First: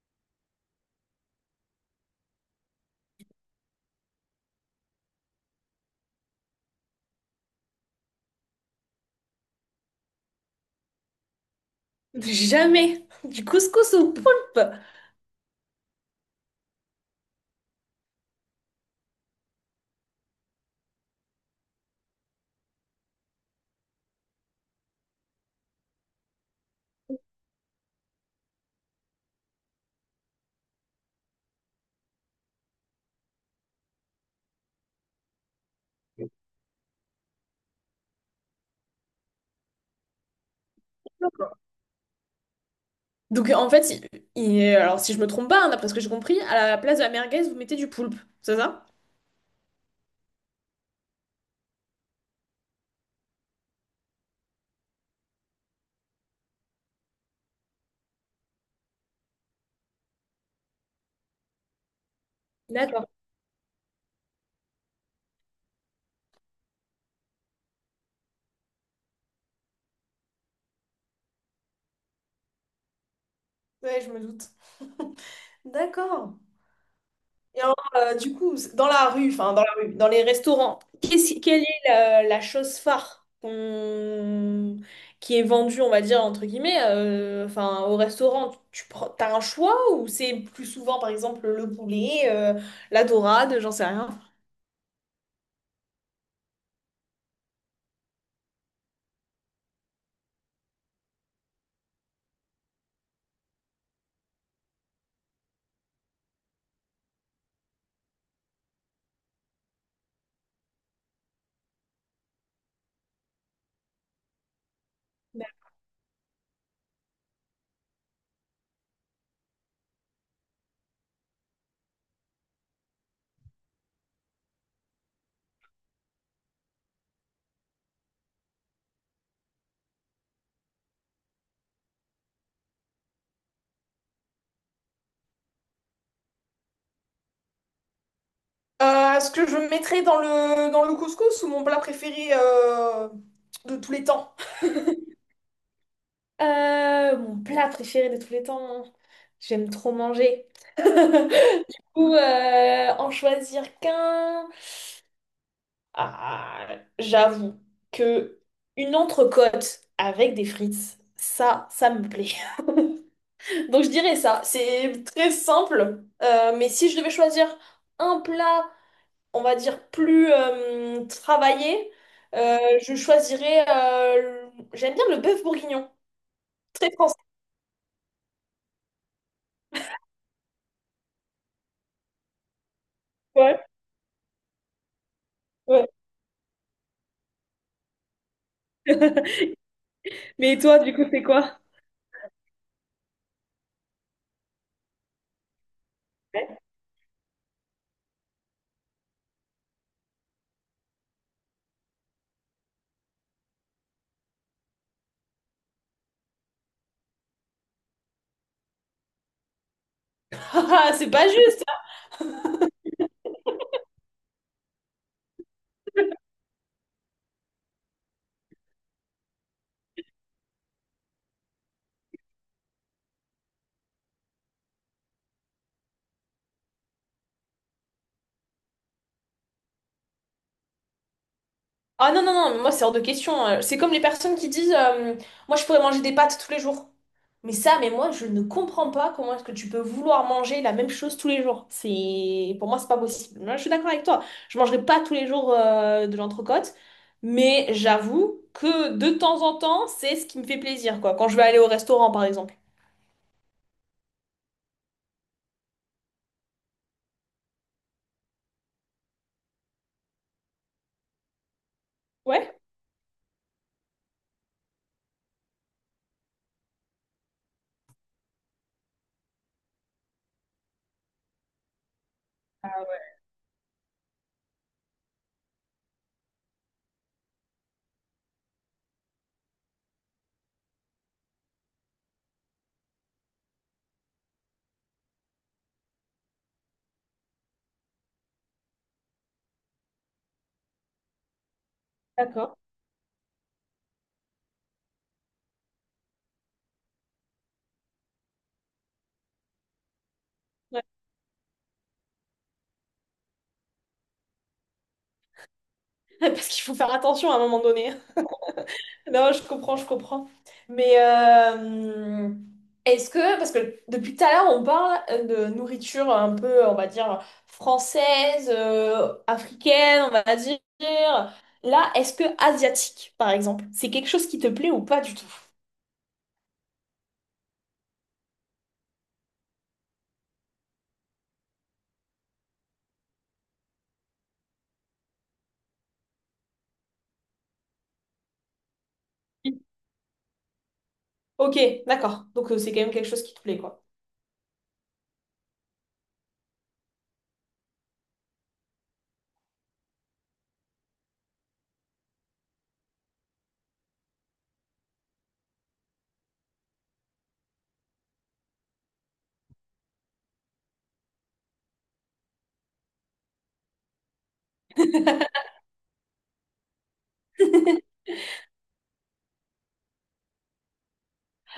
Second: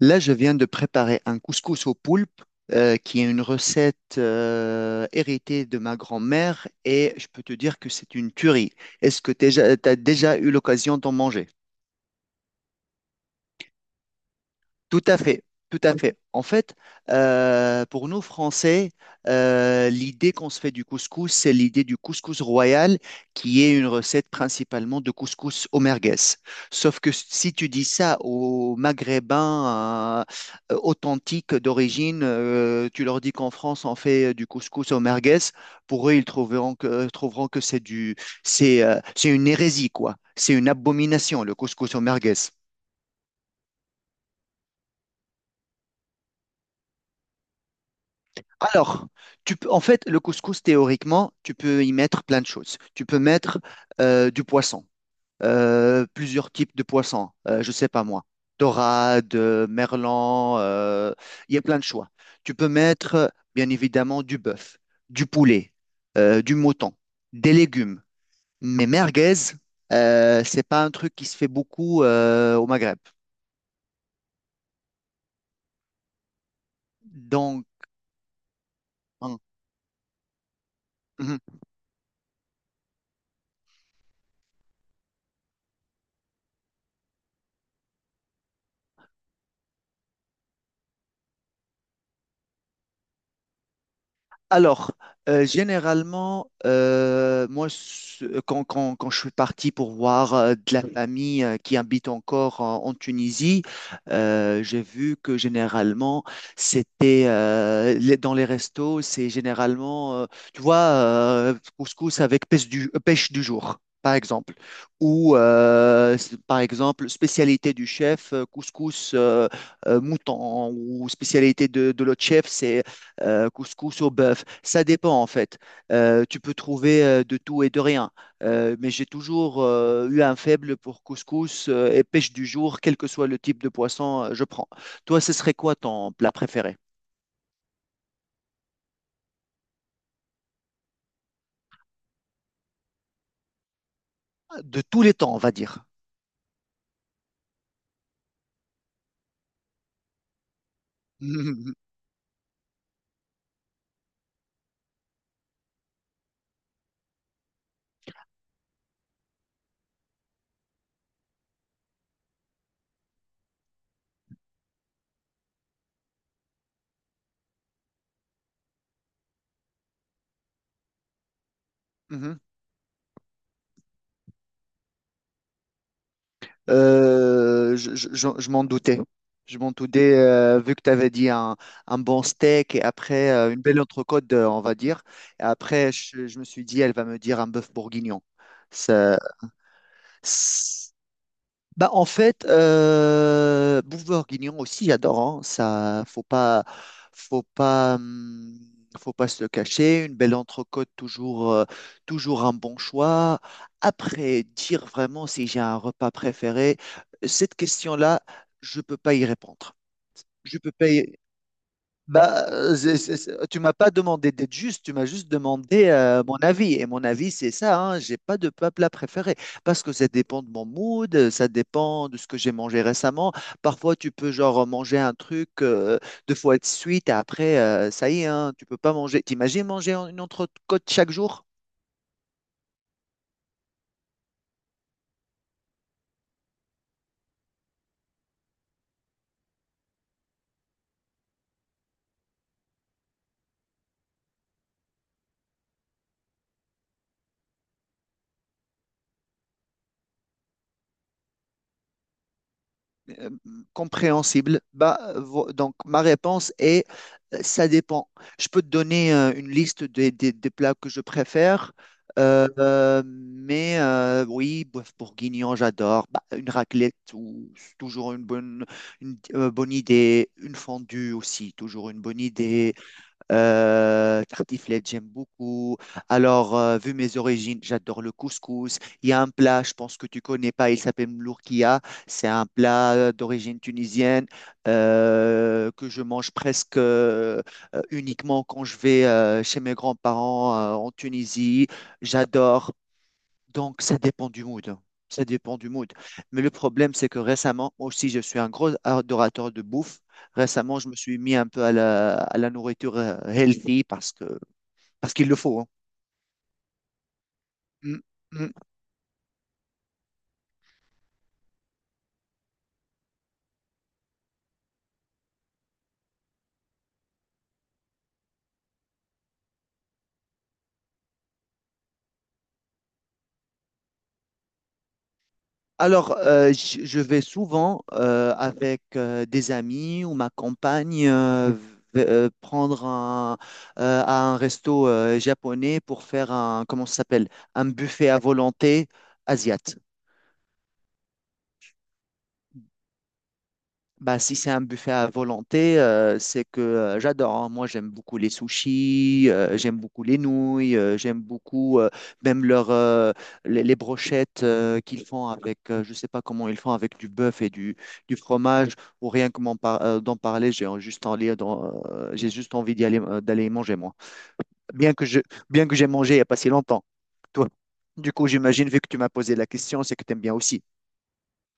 Là, je viens de préparer un couscous au poulpe, qui est une recette héritée de ma grand-mère, et je peux te dire que c'est une tuerie. Est-ce que tu as déjà t'as déjà eu l'occasion d'en manger? Jamais. Du couscous au poulpe. Tout à fait, tout à fait. En fait, pour nous Français, l'idée qu'on se fait du couscous, c'est l'idée du couscous royal, qui est une recette principalement de couscous au merguez. Sauf que si tu dis ça aux Maghrébins authentiques d'origine, tu leur dis qu'en France on fait du couscous au merguez, pour eux ils trouveront que c'est une hérésie quoi. C'est une abomination le D'accord. couscous au merguez. Donc en fait, alors si je me trompe pas, hein, d'après ce que j'ai compris, à la place de la merguez, vous mettez du poulpe, c'est ça? Alors, tu peux, en fait, le couscous, théoriquement, tu peux y mettre plein de choses. Tu peux mettre du poisson, plusieurs types de poissons, je sais pas moi, dorade, merlan, il y a plein de choix. Tu peux D'accord. mettre, bien évidemment, du bœuf, du poulet, du mouton, des légumes. Mais merguez, c'est pas un truc qui se fait beaucoup au Maghreb. Ouais, je me doute. D'accord. Et Donc. alors, du coup, c- dans la rue, Hein. enfin dans la rue, dans les restaurants, qu'est-ce- quelle est la chose phare qu'on- qui est vendue, on va dire, entre guillemets, enfin au restaurant, tu prends, t'as un choix ou c'est plus souvent, par exemple, le poulet, la dorade, j'en sais rien. Alors, généralement, moi, quand je suis parti pour voir de la famille qui habite encore en Tunisie, j'ai vu que généralement, c'était dans les restos, c'est généralement, tu vois, couscous avec pêche du jour, par exemple. Ou, par exemple, spécialité du chef, couscous mouton, ou spécialité de l'autre chef, c'est couscous au bœuf. Ça dépend en fait. Tu peux trouver de tout et de rien. Mais j'ai toujours eu un faible pour couscous et pêche du jour, quel que soit le type de poisson, je prends. Toi, ce serait quoi ton plat préféré? Ce que je mettrais dans dans le couscous ou mon plat préféré de tous les temps? De tous les temps, on va dire. Mon plat préféré de tous les temps. J'aime trop manger. Mhm, Ou en choisir qu'un. Ah, j'avoue que une entrecôte avec des frites, ça me plaît. Donc je dirais ça. C'est très simple. Mais si je devais choisir un plat on va dire, plus travaillée, mhm. euh, J'aime bien le bœuf bourguignon. Très français. Je m'en doutais. Je m'en doutais, vu que tu avais dit un bon steak et après une Ouais, belle entrecôte, on va dire. Et après, ouais. je me suis dit, elle va me dire un bœuf bourguignon. ça Mais toi, du S- coup, c'est quoi? Bah, en fait, Bouvard-Guignon aussi, j'adore, hein. Ça, faut pas, hum, faut pas se le cacher. Une belle entrecôte, toujours un bon choix. Après, dire vraiment si j'ai un repas préféré, cette question-là, je peux pas y répondre. Je peux pas. Ah, c'est pas juste. Bah, tu m'as pas demandé d'être juste, tu m'as juste demandé mon avis. Et mon avis, c'est ça, hein, j'ai pas de plat préféré. Parce que ça dépend de mon mood, ça dépend de ce que j'ai mangé récemment. Parfois, tu peux genre manger un truc deux fois de suite et après, ça y est, hein, tu peux pas manger. T'imagines manger une entrecôte chaque jour? Ah non, non, non, moi c'est hors de question. C'est comme les personnes qui disent moi je pourrais manger des pâtes tous les jours. Mais moi je ne comprends pas comment est-ce que tu peux vouloir manger la même chose tous les jours. C'est... Pour moi c'est pas possible. Moi, je suis d'accord avec toi. Je mangerai pas tous les jours de l'entrecôte. Mais j'avoue que de temps en temps c'est ce qui me fait plaisir, quoi. Quand je vais aller au restaurant par exemple. euh, compréhensible Bah, donc, ma réponse est, ça dépend. Je peux te donner une liste des plats que je préfère, Ouais, mais oui, bœuf bourguignon, j'adore. Bah, une raclette, c'est toujours une bonne idée. Une fondue aussi, toujours une bonne idée. Tartiflette, j'aime beaucoup. Alors, vu mes origines, j'adore le couscous. Il y a un plat, je pense que tu connais pas, il s'appelle l'ourkia. C'est un plat d'origine tunisienne que je mange presque uniquement quand je vais chez mes grands-parents en Tunisie. d'accord. J'adore. Donc, ça dépend du mood, hein. Ça dépend du mood. Mais le problème, c'est que récemment, moi aussi, je suis un gros adorateur de bouffe. Récemment, Ouais. je me suis mis un peu à la nourriture healthy parce qu'il le faut, hein. Parce qu'il faut faire attention à un moment donné. Mm, mm. Non, je comprends, je comprends. Mais est-ce que, parce que depuis tout à l'heure, on parle de nourriture un peu, on va dire, française, africaine, on va dire. Là, est-ce que asiatique, par exemple, c'est quelque chose qui te plaît ou pas du tout? Alors, je vais souvent avec des amis ou ma compagne prendre à un resto japonais pour faire un, comment ça s'appelle? Un buffet à volonté asiat. Ok, d'accord. Donc c'est quand même quelque chose qui te plaît, quoi. Bah, si c'est un buffet à volonté, c'est que j'adore, hein. Moi, j'aime beaucoup les sushis, j'aime beaucoup les nouilles, j'aime beaucoup même leur, les brochettes qu'ils font avec, je sais pas comment ils font, avec du bœuf et du fromage, ou rien que d'en parler, juste envie, j'ai juste envie d'y aller, d'aller y manger, moi bien que je, bien que j'ai mangé il n'y a pas si longtemps. Toi, du coup, j'imagine, vu que tu m'as posé la question, c'est que tu aimes bien aussi.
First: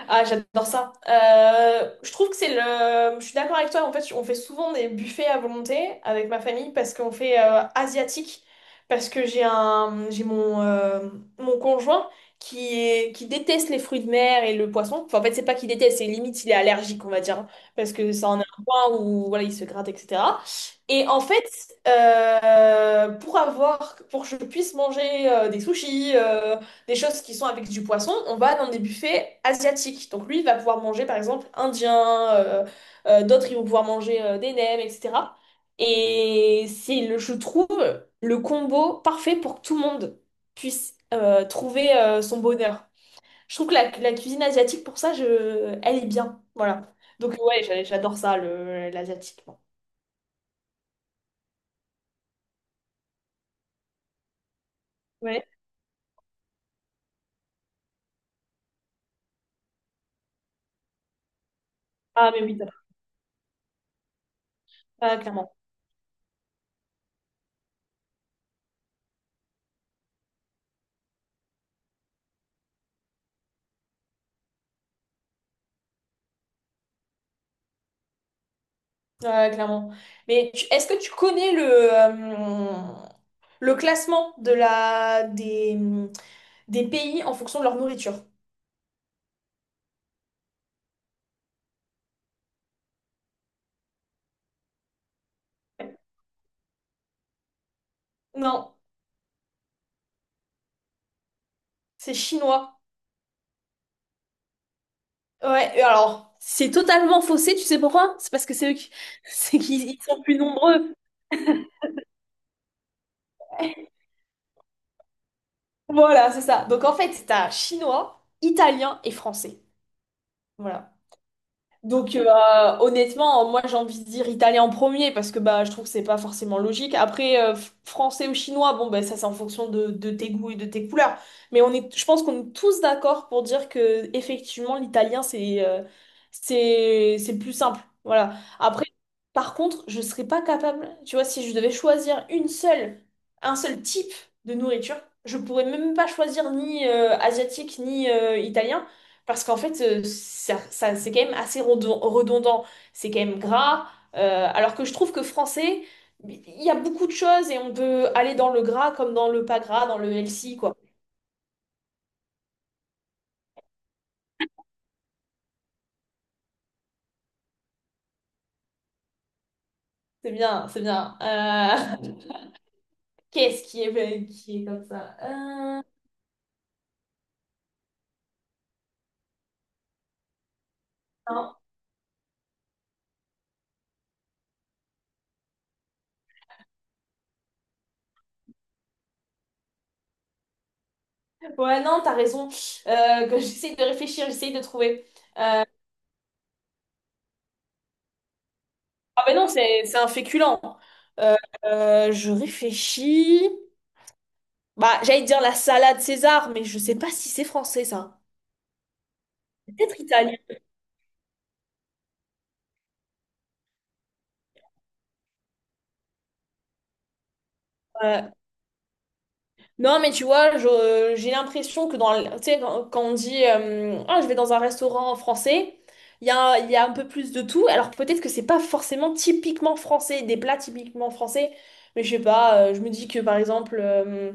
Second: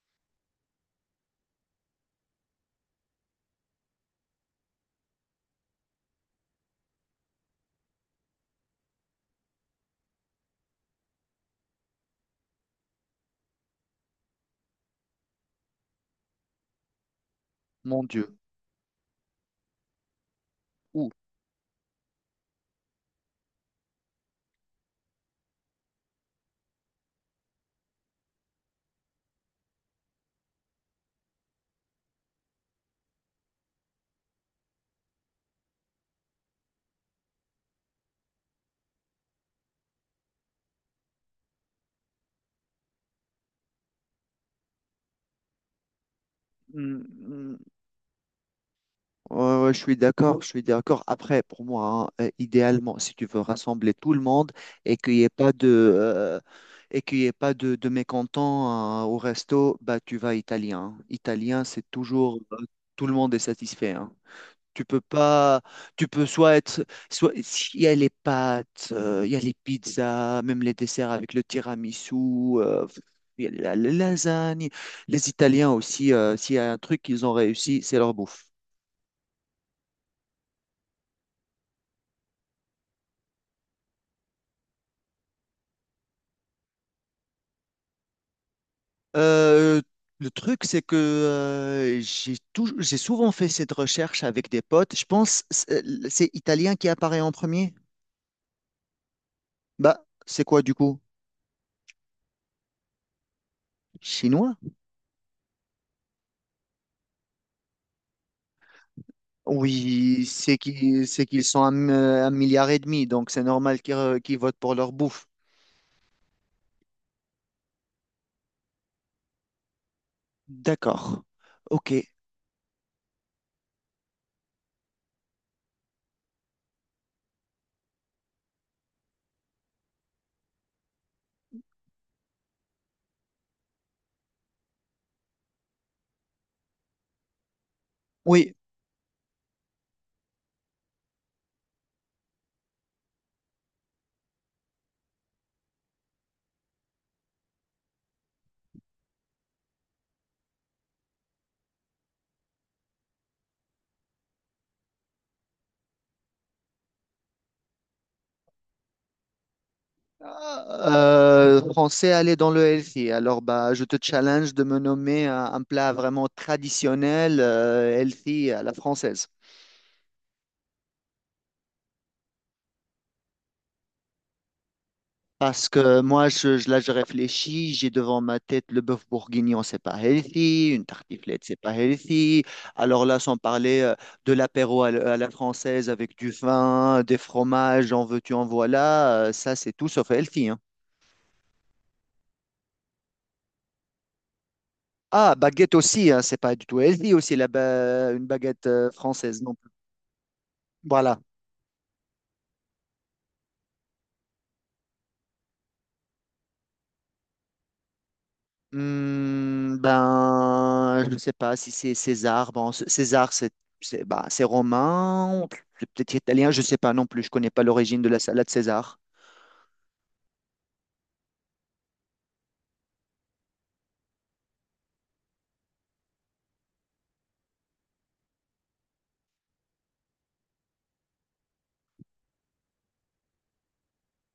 Ah, j'adore ça. Je trouve que c'est le... Je suis d'accord avec toi. En fait, on fait souvent des buffets à volonté avec ma famille parce qu'on fait asiatique. Parce que j'ai un... j'ai mon, mon conjoint qui est... qui déteste les fruits de mer et le poisson. Enfin, en fait, c'est pas qu'il déteste, c'est limite, il est allergique, on va dire, hein. Parce Mon que ça Dieu. en est un point où voilà, il se gratte, etc. Et Ouh. en fait, pour avoir... pour que je puisse manger des sushis, des choses qui sont avec du poisson, on va dans des buffets asiatiques. Donc lui, il va pouvoir manger par exemple indien, d'autres ils vont pouvoir manger des nems, etc. Et c'est, le, je trouve, le combo parfait pour que tout le monde puisse trouver son bonheur. Je trouve que la cuisine asiatique, pour ça, je, elle est bien. Voilà. Hmm, Donc hmm. ouais, j'adore ça, le, l'asiatique. Ouais, ouais, je suis d'accord, je suis d'accord. Après, pour moi, hein, idéalement, si tu veux rassembler tout le monde et qu'il n'y ait Ouais. pas de, euh, et qu'il y ait pas de mécontents, au resto, bah, tu vas italien, hein. Italien, Ah, mais oui, t'as- tout le monde est satisfait, hein. Tu peux Ah, clairement. pas, tu peux soit être, soit, il y a les pâtes, il y a les pizzas, même les desserts avec le tiramisu, euh, il y a la lasagne. Les Italiens aussi, s'il y a un truc qu'ils ont réussi, c'est leur bouffe. Ouais, clairement. Mais tu- est-ce que tu connais le classement de des pays en fonction de leur nourriture? Euh, le truc, c'est que j'ai souvent fait cette recherche avec des potes. Je pense c'est italien qui apparaît en premier. Non, Bah, c'est quoi du coup? c'est chinois. Chinois? Ouais, et alors, c'est totalement faussé, tu sais pourquoi? C'est parce que c'est eux qui... c'est qu'ils sont Oui, plus c'est nombreux. qu'ils c'est qu'ils sont un milliard et demi, donc c'est normal qu'ils votent pour leur bouffe. Voilà, c'est ça. Donc en fait, t'as chinois, italien et français. Voilà. D'accord. Ok. Donc honnêtement, moi j'ai envie de dire italien en premier parce que bah, je trouve que c'est pas forcément logique. Après, français ou chinois, bon bah, ça c'est en fonction de tes goûts et de tes couleurs. Mais on est, je pense qu'on est tous d'accord pour dire que effectivement l'italien c'est c'est le plus simple. Voilà. Oui. Après, par contre, je serais pas capable, tu vois, si je devais choisir une seule, un seul type de nourriture, je pourrais même pas choisir ni asiatique ni italien. Parce qu'en fait, c'est quand même assez redondant, c'est quand même gras, alors que je trouve que français, il y a beaucoup de choses et on peut aller dans le gras comme dans le pas gras, dans le healthy, quoi. Français, aller dans le healthy. Alors, bah, je te challenge de me nommer un plat vraiment traditionnel, healthy à la française. C'est bien, c'est bien. Qu'est-ce qui est comme ça? Parce que moi, là, je réfléchis, j'ai devant ma tête le bœuf bourguignon, c'est pas healthy, une tartiflette, c'est Non. pas healthy. Alors là, sans parler de l'apéro à la française avec du vin, des fromages, en veux-tu, en voilà, ça, c'est tout sauf healthy, hein. Ouais, non, t'as raison. Que j'essaie de réfléchir, j'essaie de trouver. Ah, Euh, baguette aussi, hein, c'est pas du tout healthy aussi, une baguette ah ben française non, non plus. C'est un féculent. Voilà. Euh, je réfléchis. Bah, j'allais dire la salade César, mais je sais pas si c'est français, ça. Hmm, Peut-être italien. ben, je ne sais pas si c'est César. Bon, César, c'est romain, c'est peut-être italien, je ne sais pas non plus. Je connais pas l'origine de la Ouais. salade César. Non, mais tu vois, j'ai l'impression que dans, le- tu sais, quand, quand on dit ah, je vais dans un restaurant français, il y a un peu plus de tout. Alors peut-être que c'est pas forcément typiquement français, des plats typiquement français, mais je sais pas, je me dis que par exemple,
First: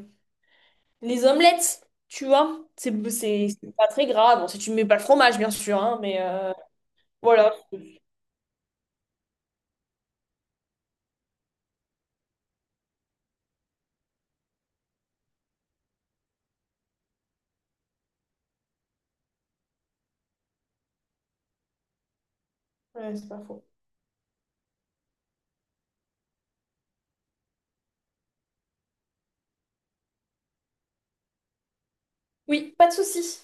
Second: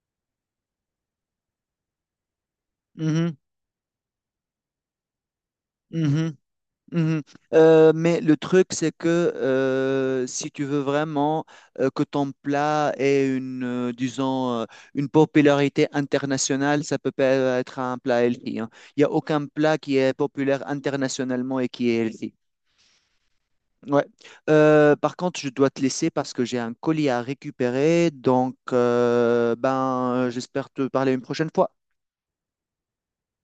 les omelettes, tu vois, Mhm, c'est pas très grave. Bon, si tu mets pas le fromage, bien sûr, hein, mais mhm, mhm. voilà. Mais le truc, c'est que si tu veux vraiment que ton plat ait disons, une popularité internationale, ça peut pas être un plat healthy, hein. Il n'y a aucun plat qui est populaire internationalement et qui est healthy. Ouais, c'est pas faux. Ouais. Par contre, je dois te laisser parce que j'ai un colis à récupérer. Donc, ben, j'espère te parler une prochaine fois. Oui, pas de souci.